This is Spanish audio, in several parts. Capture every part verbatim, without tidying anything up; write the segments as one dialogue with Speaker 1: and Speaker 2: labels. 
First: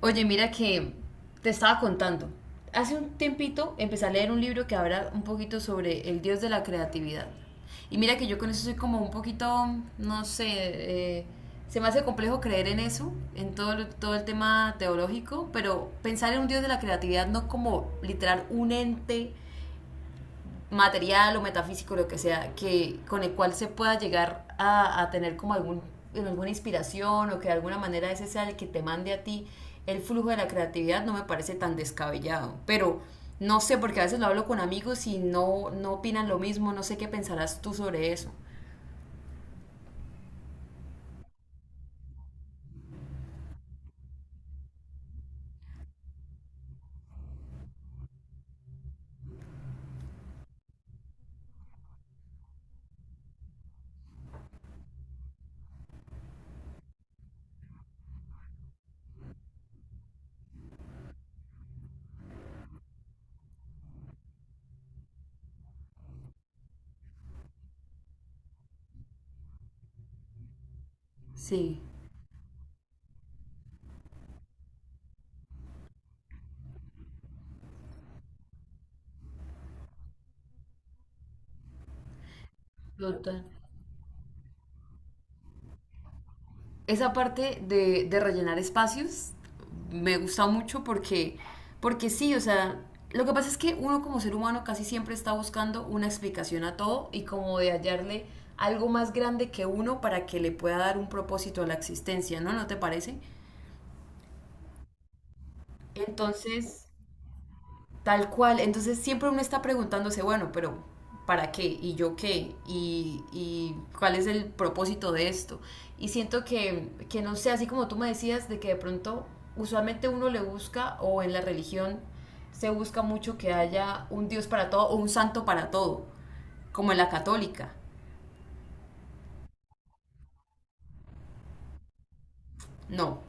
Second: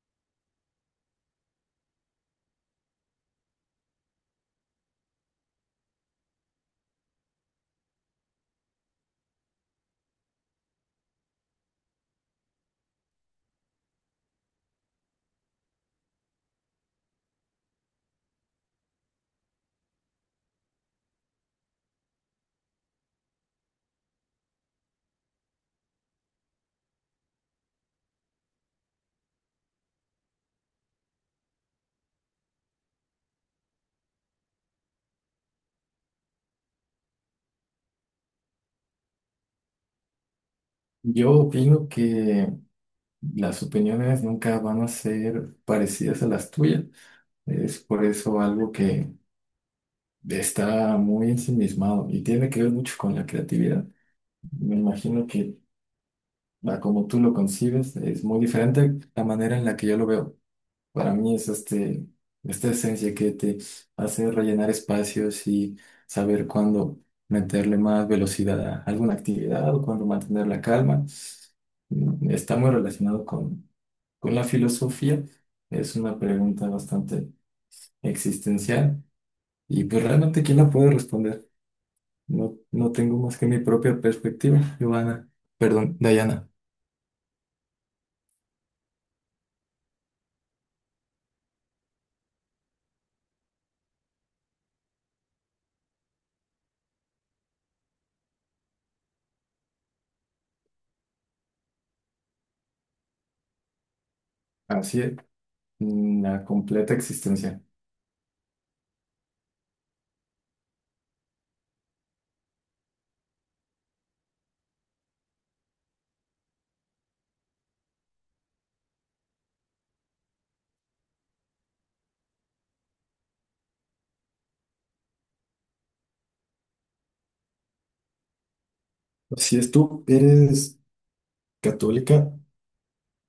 Speaker 1: Oye, mira que te estaba contando. Hace un tiempito empecé a leer un libro que habla un poquito sobre el dios de la creatividad. Y mira que yo con eso soy como un poquito, no sé, eh, se me hace complejo creer en eso, en todo, lo- todo el tema teológico, pero pensar en un dios de la creatividad no como literal un ente material o metafísico, lo que sea, que, con el cual se pueda llegar a, a tener como algún, en alguna inspiración o que de alguna manera ese sea el que te mande a ti el flujo de la creatividad, no me parece tan descabellado. Pero no sé, porque a veces lo hablo con amigos y no, no opinan lo mismo, no sé qué pensarás tú sobre eso.
Speaker 2: Yo opino que las opiniones nunca van a ser parecidas a las tuyas. Es por eso algo que está muy ensimismado y tiene que ver mucho con la creatividad. Me imagino que a como tú lo concibes es muy diferente la manera en la que yo lo veo. Para mí es este, esta esencia que te hace rellenar espacios y saber cuándo meterle más velocidad a alguna actividad o cuándo mantener la calma.
Speaker 1: Sí,
Speaker 2: mm, Está muy relacionado con con la filosofía. Es una pregunta bastante existencial y pues realmente ¿quién la puede responder? No, no tengo más
Speaker 1: total.
Speaker 2: que mi propia perspectiva, Giovanna. Perdón, Dayana.
Speaker 1: Esa parte de, de rellenar espacios me gusta mucho porque, porque sí, o sea, lo que pasa es que uno como ser humano casi siempre está buscando una explicación a todo y como de hallarle algo más grande que uno para que le pueda dar un propósito a la existencia, ¿no? ¿No te parece?
Speaker 2: Así es, la
Speaker 1: Entonces,
Speaker 2: completa existencia.
Speaker 1: Tal cual, entonces siempre uno está preguntándose, bueno, pero ¿para qué? ¿Y yo qué? ¿Y, y cuál es el propósito de esto? Y siento que, que, no sé, así como tú me decías, de que de pronto usualmente uno le busca o en la religión se busca mucho que haya un Dios para todo o un santo para todo, como en la católica.
Speaker 2: Si es tú, eres católica,
Speaker 1: No,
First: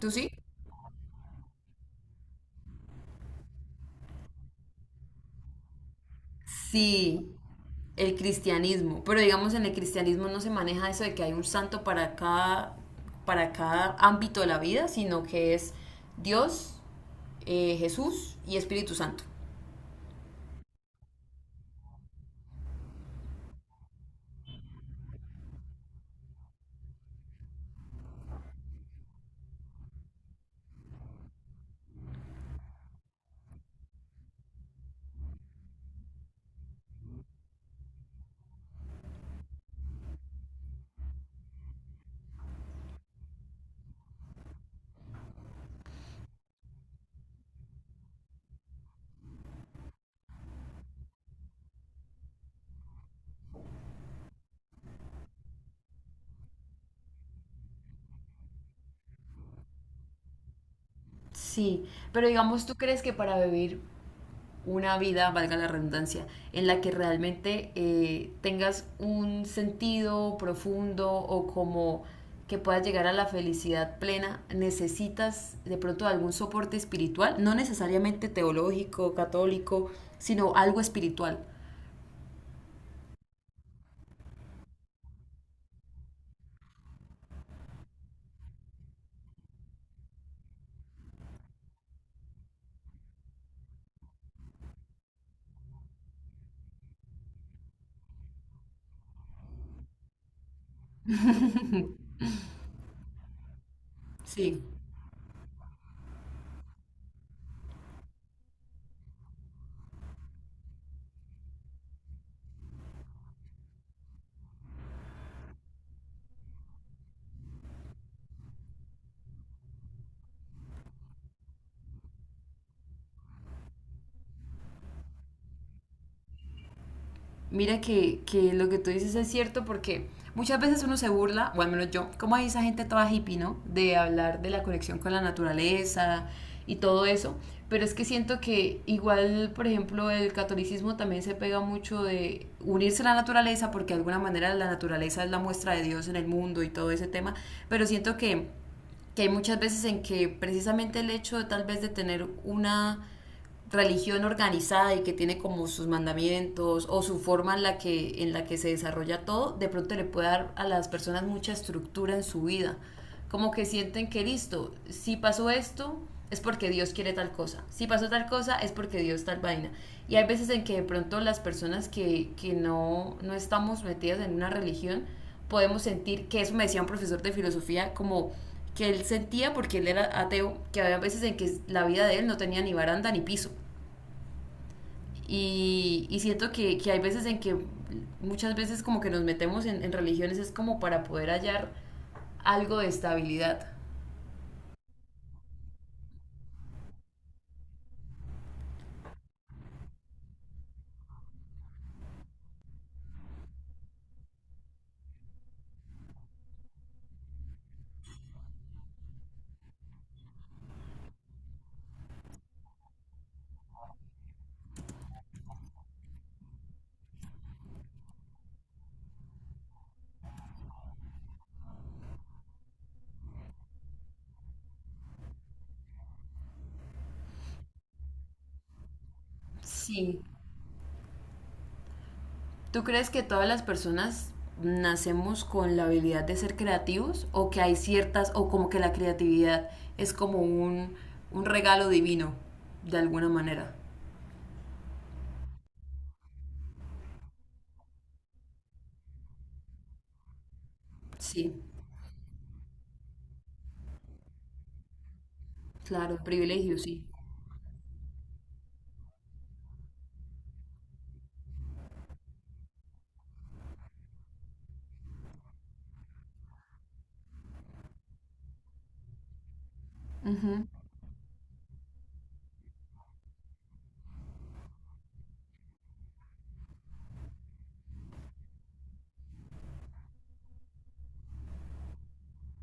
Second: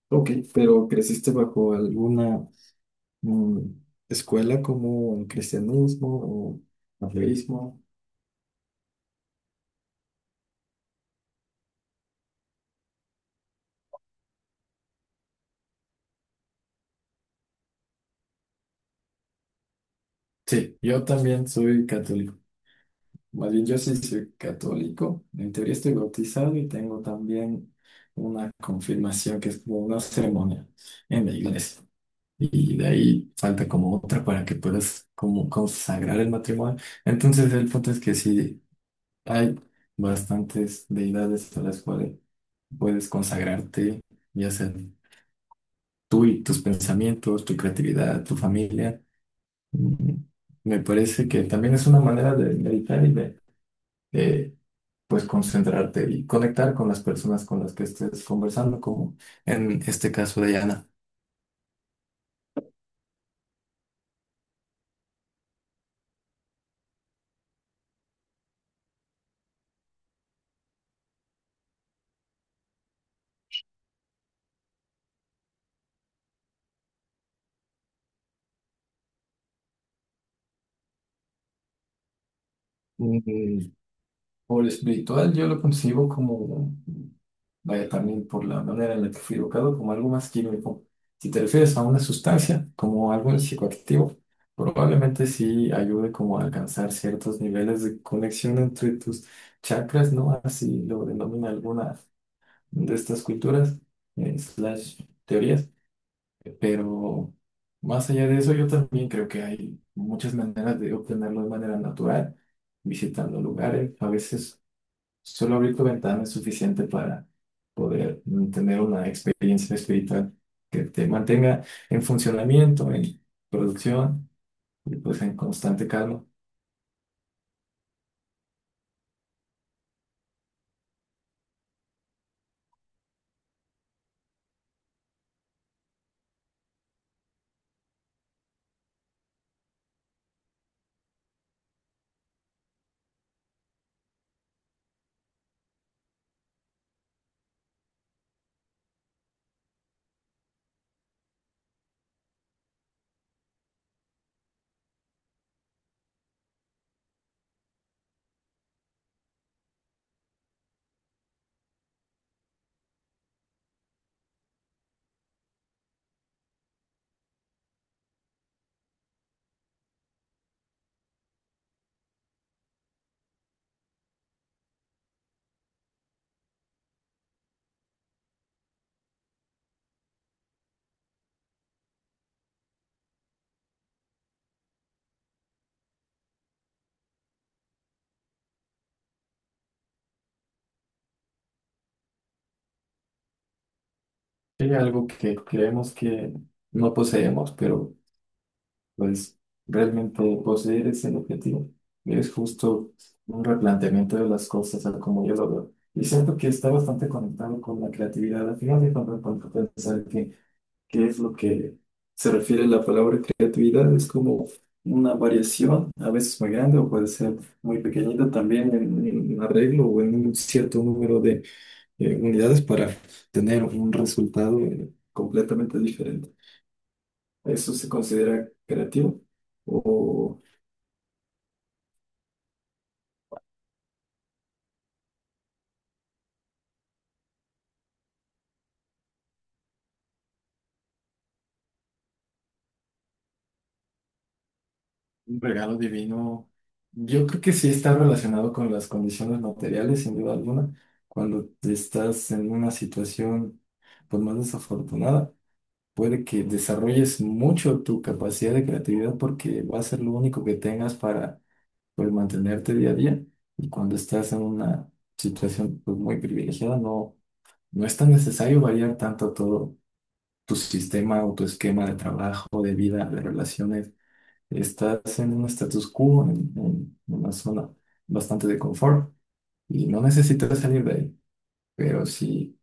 Speaker 1: ¿tú sí?
Speaker 2: ok, pero creciste bajo alguna mm, escuela como el cristianismo o
Speaker 1: Sí,
Speaker 2: ateísmo.
Speaker 1: el cristianismo. Pero digamos, en el cristianismo no se maneja eso de que hay un santo para cada, para cada ámbito de la vida, sino que es Dios, eh, Jesús y Espíritu Santo.
Speaker 2: Sí, yo también soy católico. Más bien, yo sí soy católico. En teoría estoy bautizado y tengo también una confirmación que es como una ceremonia en la iglesia. Y de ahí falta como otra para que puedas como consagrar el matrimonio. Entonces, el punto es que sí hay bastantes deidades a las cuales puedes consagrarte, ya sea tú y tus pensamientos, tu creatividad, tu familia. Mm, Me parece que también es una manera de meditar y de, de pues concentrarte y conectar con las personas con las que estés conversando, como en este caso de Yana.
Speaker 1: Sí, pero digamos, ¿tú crees que para vivir una vida, valga la redundancia, en la que realmente eh, tengas un sentido profundo o como que puedas llegar a la felicidad plena, necesitas de pronto algún soporte espiritual, no necesariamente teológico, católico, sino algo espiritual?
Speaker 2: Mm, Por espiritual yo lo concibo como, vaya también por la manera en la que fui educado, como algo más químico. Si te refieres a una sustancia, como algo psicoactivo, probablemente sí ayude como a alcanzar ciertos niveles de conexión entre tus chakras, ¿no? Así lo denomina alguna de estas culturas, eh,
Speaker 1: Sí,
Speaker 2: slash teorías. Pero más allá de eso, yo también creo que hay muchas maneras de obtenerlo de manera natural, visitando lugares. A veces solo abrir tu ventana es suficiente para poder mm, tener una experiencia espiritual que te mantenga en funcionamiento, en producción y pues en constante calma.
Speaker 1: mira que, que lo que tú dices es cierto porque muchas veces uno se burla, o al menos yo, como hay esa gente toda hippie, ¿no? De hablar de la conexión con la naturaleza y todo eso, pero es que siento que igual, por ejemplo, el catolicismo también se pega mucho de unirse a la naturaleza porque de alguna manera la naturaleza es la muestra de Dios en el mundo y todo ese tema, pero siento que que hay muchas veces en que precisamente el hecho de, tal vez de tener una religión organizada y que tiene como sus mandamientos o su forma en la que en la que se desarrolla todo, de pronto le puede dar a las personas mucha estructura en su vida. Como que sienten que listo, si pasó esto es porque Dios quiere tal cosa, si pasó tal cosa es porque Dios tal vaina. Y hay veces en que de pronto las personas que, que no, no estamos metidas en una religión podemos sentir que eso me decía un profesor de filosofía como que él sentía porque él era ateo, que había veces en que la vida de él no tenía ni baranda ni piso. Y, y siento que, que hay veces en que muchas veces como que nos metemos en, en religiones es como para poder hallar algo de estabilidad.
Speaker 2: Hay algo que creemos que no poseemos, pero pues realmente poseer ese objetivo es justo un replanteamiento de las cosas, a como yo lo veo. Y siento que está bastante conectado con la creatividad. Al final de cuentas, cuando pensar que qué es lo que se refiere la palabra creatividad, es como una variación, a veces muy grande o puede ser muy pequeñita también en, en un arreglo o en un cierto número de eh, unidades para tener un resultado eh, completamente diferente. ¿Eso se considera creativo?
Speaker 1: Sí. ¿Tú crees que todas las personas nacemos con la habilidad de ser creativos o que hay ciertas, o como que la creatividad es como un, un regalo divino, de alguna manera?
Speaker 2: Un regalo divino, yo creo que sí está relacionado con las condiciones materiales, sin duda alguna. Cuando
Speaker 1: Sí,
Speaker 2: estás en una situación pues, más desafortunada,
Speaker 1: claro,
Speaker 2: puede que
Speaker 1: privilegio, sí.
Speaker 2: desarrolles mucho tu capacidad de creatividad porque va a ser lo único que tengas para pues, mantenerte día a día. Y cuando estás en una situación pues, muy privilegiada, no, no es tan necesario variar tanto todo tu
Speaker 1: Ujú.
Speaker 2: sistema o tu esquema de trabajo, de vida, de relaciones. Estás en un status quo, en, en una zona bastante de confort y no necesitas salir de ahí. Pero si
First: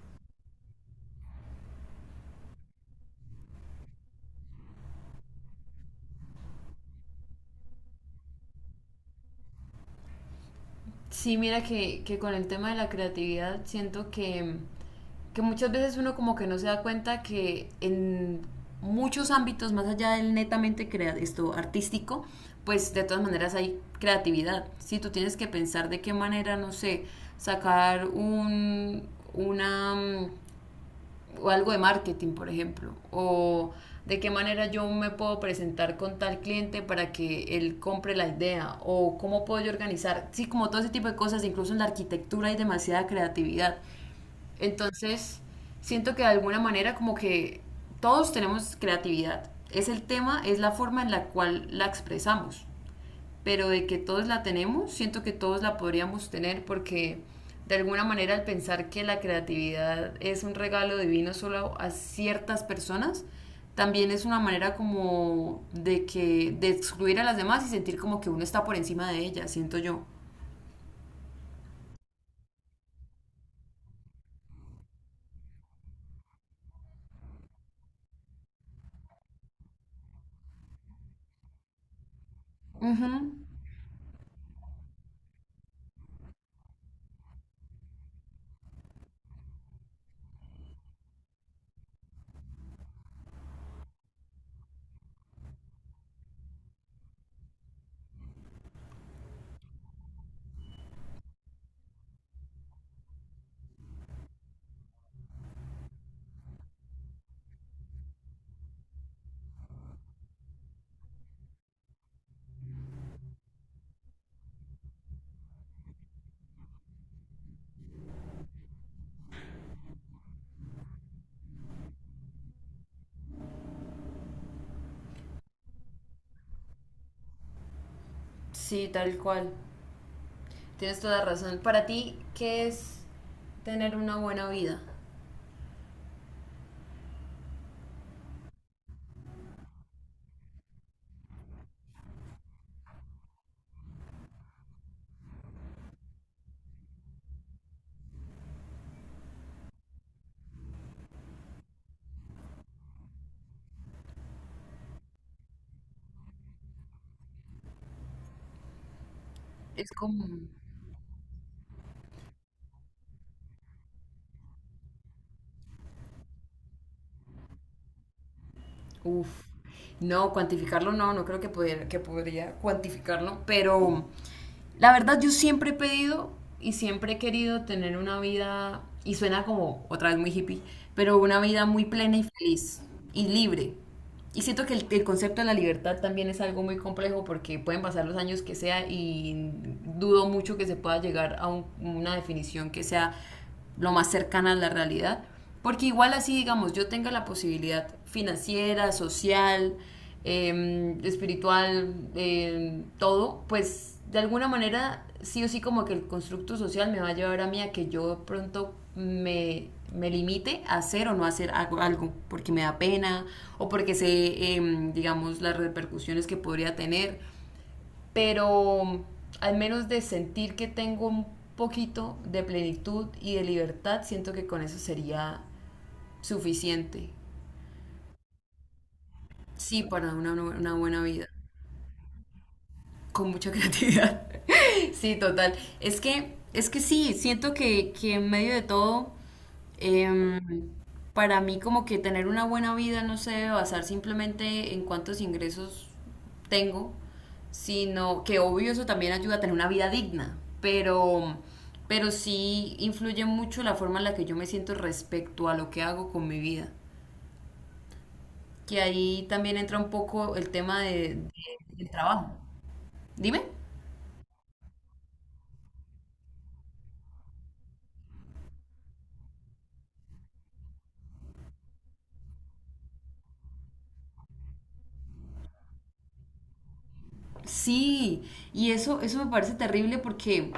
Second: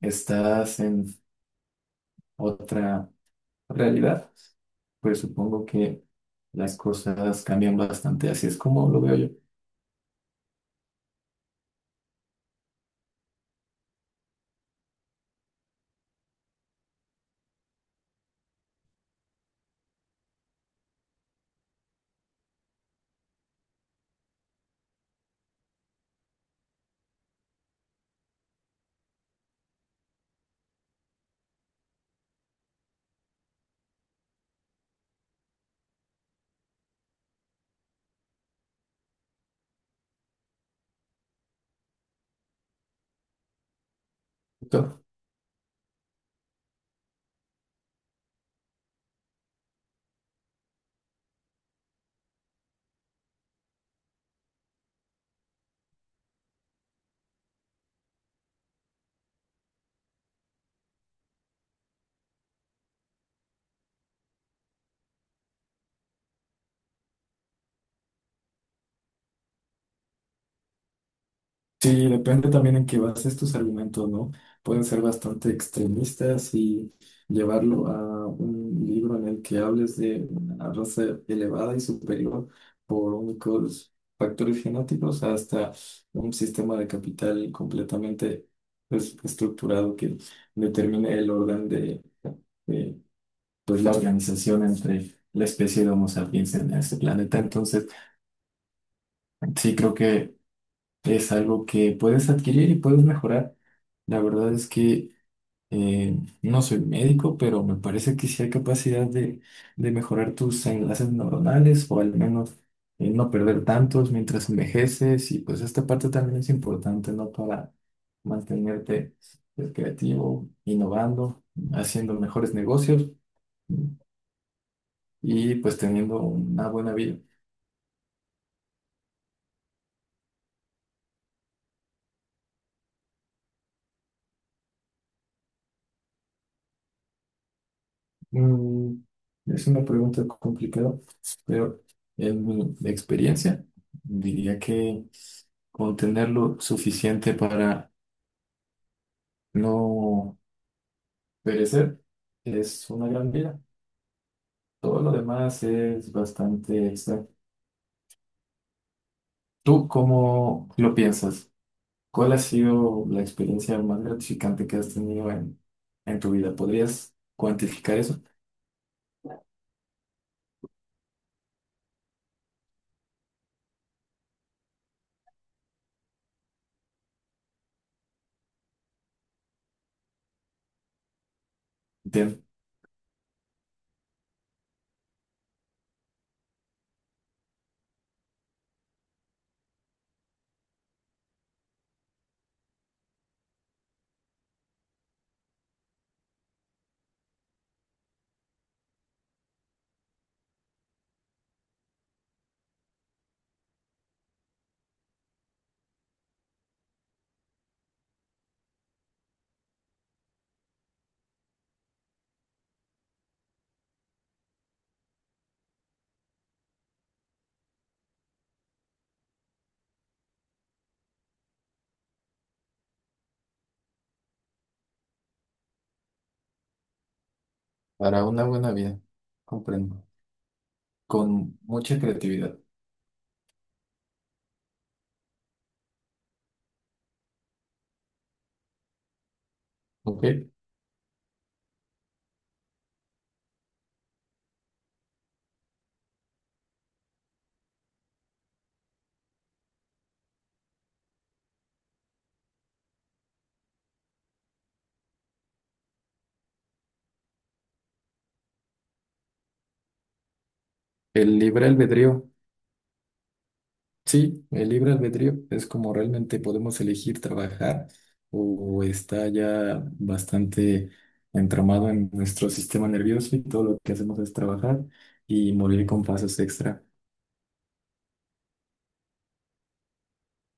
Speaker 2: estás en otra realidad, pues supongo que las cosas cambian bastante. Así es como lo veo
Speaker 1: Sí, mira que, que con el tema de la creatividad siento que, que muchas veces uno como que no se da cuenta que en muchos ámbitos, más allá del netamente crea esto artístico, pues de todas maneras hay creatividad. Si tú tienes que pensar de qué manera, no sé, sacar un, una, mm, o algo de marketing, por ejemplo, o de qué manera yo me puedo presentar con tal cliente para que él compre la idea, o cómo puedo yo organizar, sí, como todo ese tipo de cosas, incluso en la arquitectura hay demasiada creatividad.
Speaker 2: yo.
Speaker 1: Entonces, siento que de alguna manera como que todos tenemos creatividad. Es el tema, es la forma en la cual la expresamos, pero de que todos la tenemos, siento que todos la podríamos tener porque de alguna manera al pensar que la creatividad es un regalo divino solo a ciertas personas, también es una manera como de que de excluir a las demás y sentir como que uno está por encima de ellas, siento yo.
Speaker 2: Sí, depende también en qué bases tus argumentos, ¿no? Pueden ser bastante extremistas y llevarlo a un libro en el que hables de una raza elevada y superior
Speaker 1: Ujú.
Speaker 2: por únicos factores genéticos hasta un sistema de capital completamente pues, estructurado que determine el orden de, de, pues, la organización entre la especie de Homo sapiens en este planeta. Entonces, sí creo que es algo que puedes adquirir y puedes mejorar. La verdad es que eh, no soy médico, pero me parece que sí hay capacidad de, de mejorar tus enlaces neuronales o al menos eh, no perder tantos mientras envejeces. Y pues esta parte también es importante, ¿no? Para mantenerte pues, creativo, innovando, haciendo mejores negocios y pues teniendo una buena vida.
Speaker 1: Sí, tal cual. Tienes toda razón. Para ti, ¿qué es tener una buena vida?
Speaker 2: Mm, es una pregunta complicada, pero en mi experiencia diría que con tenerlo suficiente para no perecer es una gran vida. Todo lo demás es bastante extra. ¿Tú
Speaker 1: Es como.
Speaker 2: cómo lo piensas? ¿Cuál ha sido la experiencia más gratificante que has tenido en, en tu vida? ¿Podrías cuantificar eso?
Speaker 1: Uf. No, cuantificarlo no, no creo que pudiera, que podría cuantificarlo, pero la verdad yo siempre he pedido y siempre he querido tener una vida, y suena como otra vez muy hippie, pero una vida muy plena y
Speaker 2: Bien,
Speaker 1: feliz y libre. Y siento que el, el concepto de la libertad también es algo muy complejo porque pueden pasar los años que sea y dudo mucho que se pueda llegar a un- una definición que sea lo más cercana a la realidad. Porque igual así, digamos, yo tenga la posibilidad financiera, social, eh, espiritual, eh, todo, pues de alguna manera sí o sí como que el constructo social me va a llevar a mí a que yo pronto me, me limite a hacer o no hacer algo, algo, porque me da pena o porque sé, eh, digamos, las repercusiones que podría tener, pero al menos de sentir que tengo un poquito de plenitud y de libertad, siento que con eso sería suficiente,
Speaker 2: para una buena vida,
Speaker 1: sí,
Speaker 2: comprendo.
Speaker 1: para una, una buena vida.
Speaker 2: Con mucha creatividad.
Speaker 1: Con mucha creatividad. Sí, total. Es que, es que sí, siento que, que en medio de todo, em,
Speaker 2: ¿Ok?
Speaker 1: para mí como que tener una buena vida no se debe basar simplemente en cuántos ingresos tengo, sino que obvio eso también ayuda a tener una vida digna, pero, pero sí influye mucho la forma en la que yo me siento respecto a lo que hago con mi vida, que ahí también entra un poco el tema de, de-
Speaker 2: El libre
Speaker 1: del
Speaker 2: albedrío,
Speaker 1: trabajo. Dime.
Speaker 2: sí, el libre albedrío es como realmente podemos elegir trabajar o está ya bastante entramado en nuestro sistema nervioso y todo lo que hacemos es trabajar y morir con fases extra
Speaker 1: Sí, y eso, eso me parece terrible porque,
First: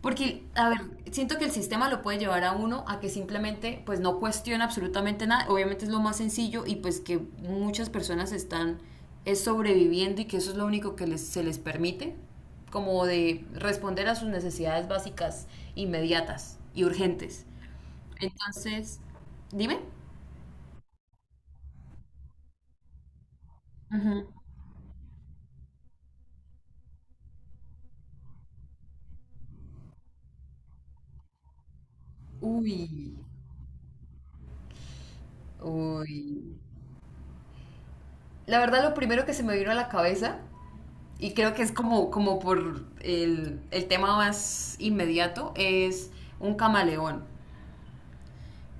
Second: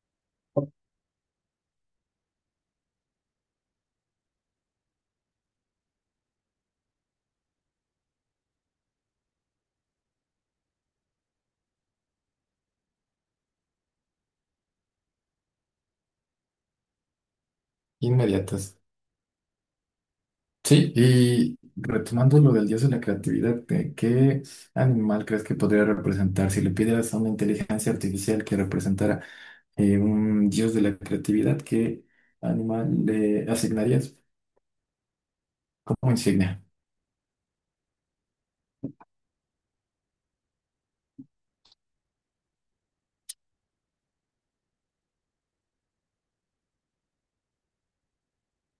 Speaker 1: porque, a ver, siento que el sistema lo puede llevar a uno a que simplemente pues no cuestiona absolutamente nada. Obviamente es lo más sencillo y pues que muchas personas están es sobreviviendo y que eso es lo único que les, se les permite, como de responder a sus necesidades básicas inmediatas y urgentes.
Speaker 2: inmediatas.
Speaker 1: Entonces, dime.
Speaker 2: Sí, y retomando lo del dios de la creatividad, ¿de
Speaker 1: Ujú.
Speaker 2: ¿qué animal crees que podría representar? Si le pidieras a una inteligencia artificial que representara eh, un dios de la creatividad, ¿qué
Speaker 1: Uy,
Speaker 2: animal le asignarías como
Speaker 1: uy.
Speaker 2: insignia?
Speaker 1: La verdad, lo primero que se me vino a la cabeza y creo que es como, como por el, el tema más inmediato, es un camaleón.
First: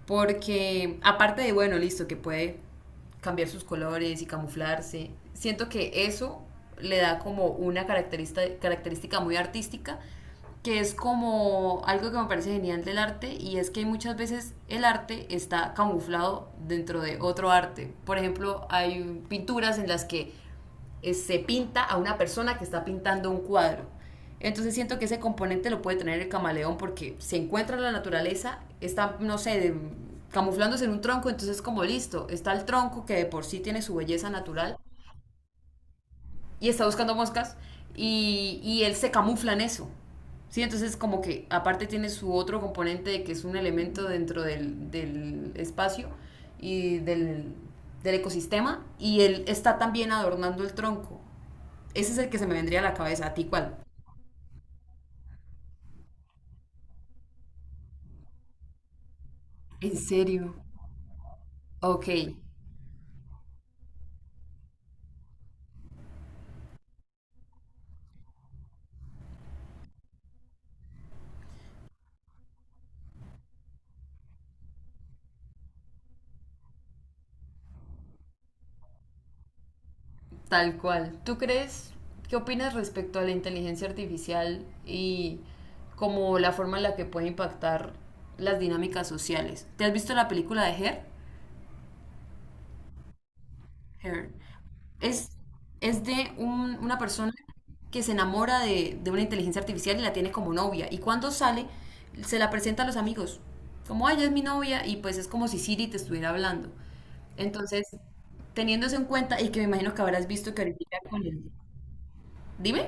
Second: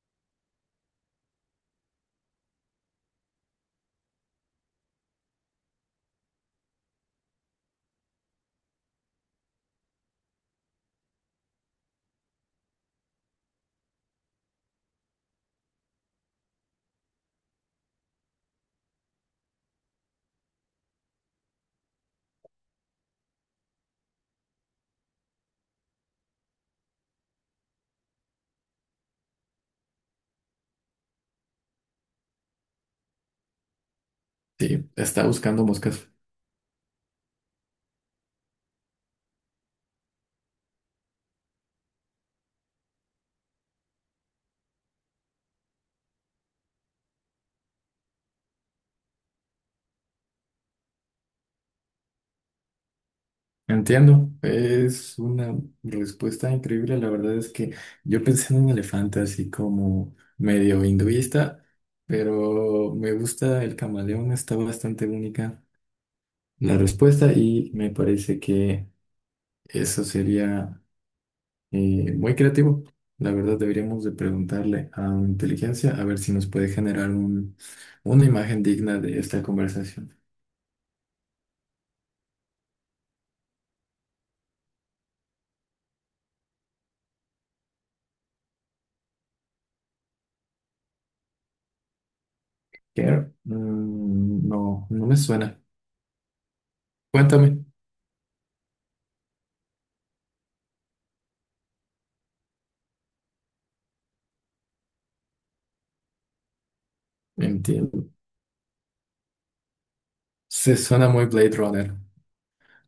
Speaker 1: Porque aparte de, bueno, listo, que puede cambiar sus colores y camuflarse, siento que eso le da como una característica, característica muy artística, que es como algo que me parece genial del arte y es que muchas veces el arte está camuflado dentro de otro arte. Por ejemplo, hay pinturas en las que eh, se pinta a una persona que está pintando un cuadro. Entonces siento que ese componente lo puede tener el camaleón porque se encuentra en la naturaleza, está, no sé, de- camuflándose en un tronco, entonces como listo, está el tronco que de por sí tiene su belleza natural
Speaker 2: Sí, está buscando moscas.
Speaker 1: y está buscando moscas y, y él se camufla en eso. Sí, entonces como que aparte tiene su otro componente de que es un elemento dentro del, del espacio y del, del ecosistema y él está también adornando el tronco. Ese es el que se me vendría a la cabeza. ¿A ti cuál?
Speaker 2: Entiendo, es una respuesta increíble. La verdad es que yo pensé en un elefante así
Speaker 1: ¿En
Speaker 2: como
Speaker 1: serio?
Speaker 2: medio hinduista,
Speaker 1: Ok,
Speaker 2: pero me gusta el camaleón, está bastante única la respuesta y me parece que eso sería eh, muy creativo. La verdad deberíamos de preguntarle a una inteligencia a ver si nos puede generar un- una imagen digna de esta conversación.
Speaker 1: tal cual. ¿Tú crees, ¿qué opinas respecto a la inteligencia artificial y como la forma en la que puede impactar las dinámicas sociales? ¿Te has visto la película de Her?
Speaker 2: Que,
Speaker 1: Her.
Speaker 2: mm, no, no me
Speaker 1: Es,
Speaker 2: suena.
Speaker 1: es de un- una persona
Speaker 2: Cuéntame.
Speaker 1: que se enamora de, de una inteligencia artificial y la tiene como novia. Y cuando sale, se la presenta a los amigos. Como, ay, ella es mi novia. Y pues es como si Siri te estuviera hablando. Entonces,
Speaker 2: Entiendo.
Speaker 1: teniendo eso en cuenta, y que me imagino que habrás visto que
Speaker 2: Se
Speaker 1: ahorita
Speaker 2: suena
Speaker 1: con
Speaker 2: muy
Speaker 1: el...
Speaker 2: Blade Runner.
Speaker 1: Dime.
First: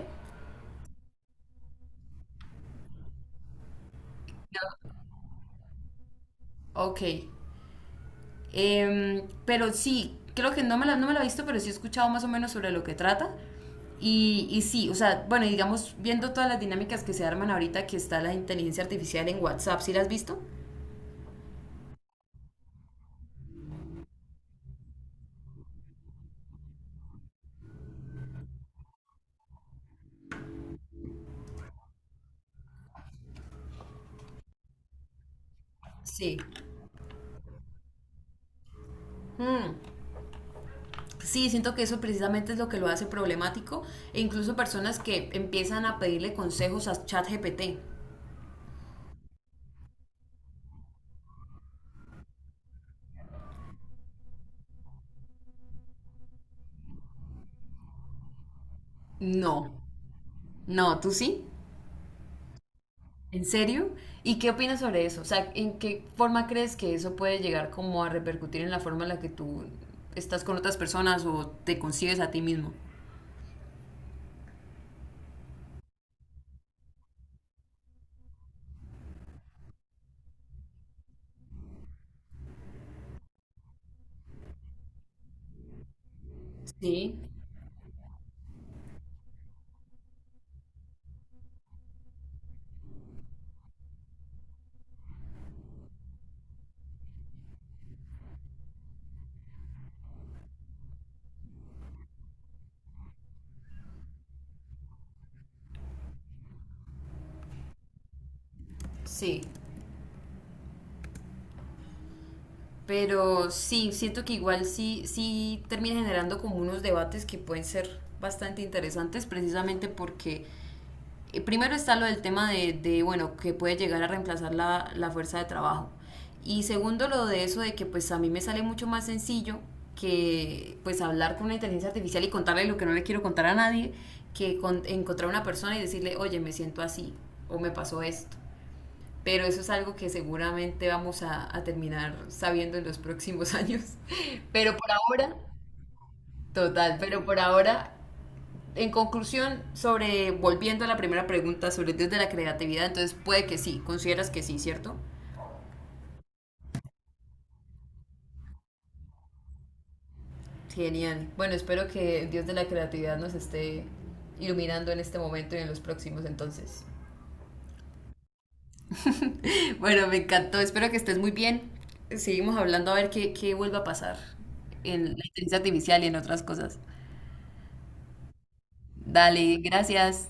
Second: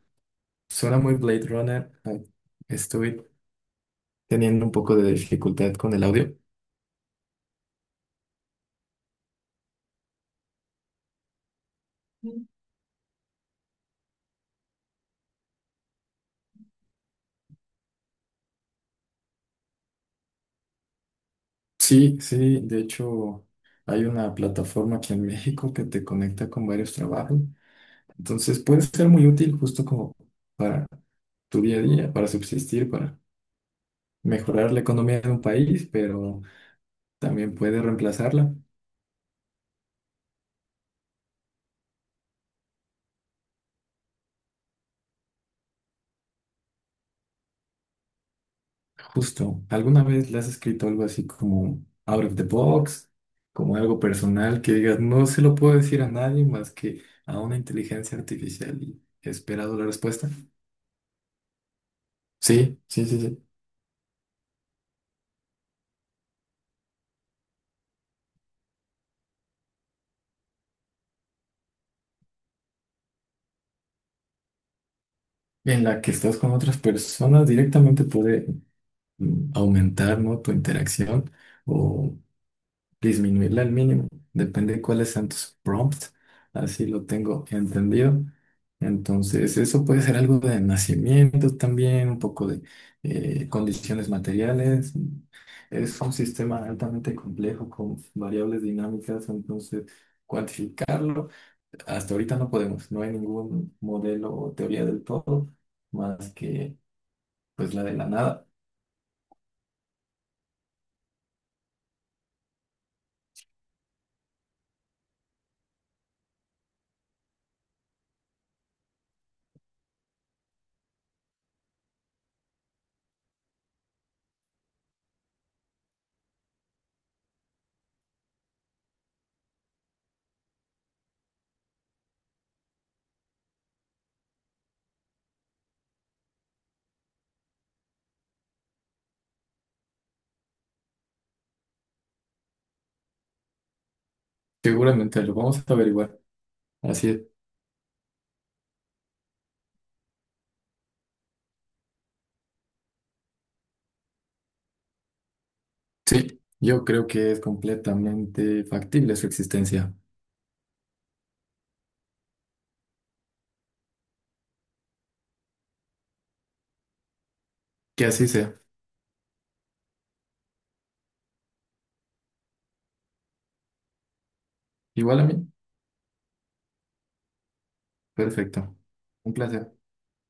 Speaker 2: Suena muy Blade Runner. Ay, estoy teniendo un poco de dificultad con el audio.
Speaker 1: Ok. Eh, pero sí, creo que no me, la, no me la he visto, pero sí he escuchado más o menos sobre lo que trata. Y, y sí, o sea, bueno, y digamos, viendo todas las dinámicas que se arman ahorita, que está la inteligencia artificial en WhatsApp, ¿sí la has visto?
Speaker 2: Sí, sí, de hecho hay una plataforma aquí en México que te conecta con varios trabajos. Entonces puede ser muy útil justo como para tu día a día, para subsistir, para mejorar la economía de un país,
Speaker 1: Sí.
Speaker 2: pero también puede reemplazarla.
Speaker 1: Mm, Sí, siento que eso precisamente es lo que lo hace problemático e incluso personas que empiezan a pedirle consejos a ChatGPT.
Speaker 2: Justo, ¿alguna vez le has escrito algo así como out of the box, como algo personal que digas, no se lo puedo decir a nadie más que a una inteligencia artificial y he
Speaker 1: No,
Speaker 2: esperado la respuesta?
Speaker 1: no, ¿tú sí?
Speaker 2: Sí, sí, sí, sí.
Speaker 1: ¿En serio? ¿Y qué opinas sobre eso? O sea, ¿en qué forma crees que eso puede llegar como a repercutir en la forma en la que tú estás con otras personas o te concibes a ti mismo?
Speaker 2: En la que estás con otras personas directamente puede mm, aumentar, ¿no? tu interacción o disminuirla al mínimo, depende de cuáles sean tus prompts, así lo
Speaker 1: Sí,
Speaker 2: tengo entendido. Entonces, eso puede ser algo de nacimiento también, un poco de eh, condiciones materiales. Es un sistema altamente complejo con variables dinámicas, entonces cuantificarlo, hasta ahorita no podemos, no hay ningún modelo o teoría del todo, más que pues la de la nada.
Speaker 1: sí, pero sí, siento que igual sí, sí termina generando como unos debates que pueden ser bastante interesantes precisamente porque Eh, primero está lo del tema de, de, bueno, que puede llegar a reemplazar la, la fuerza de trabajo. Y segundo, lo de eso de que pues a mí me sale mucho más sencillo que pues hablar con una inteligencia artificial y contarle lo que no le quiero contar a nadie, que con- encontrar una persona y decirle, oye, me siento así o me pasó esto. Pero eso es algo que seguramente vamos a, a terminar sabiendo en los próximos años. Pero por
Speaker 2: Seguramente lo
Speaker 1: ahora,
Speaker 2: vamos a averiguar.
Speaker 1: total,
Speaker 2: Así es.
Speaker 1: pero por ahora en conclusión, sobre volviendo a la primera pregunta sobre el Dios de la creatividad, entonces puede que sí, consideras que sí, ¿cierto?
Speaker 2: Sí, yo creo que es completamente factible su existencia.
Speaker 1: Genial. Bueno, espero que el Dios de la creatividad nos esté iluminando en este momento y en los próximos entonces.
Speaker 2: Que así sea.
Speaker 1: Bueno, me encantó, espero que estés muy bien. Seguimos hablando a ver qué, qué vuelve a pasar en la
Speaker 2: Igual a mí.
Speaker 1: inteligencia artificial y en otras cosas.
Speaker 2: Perfecto. Un
Speaker 1: Dale,
Speaker 2: placer.
Speaker 1: gracias.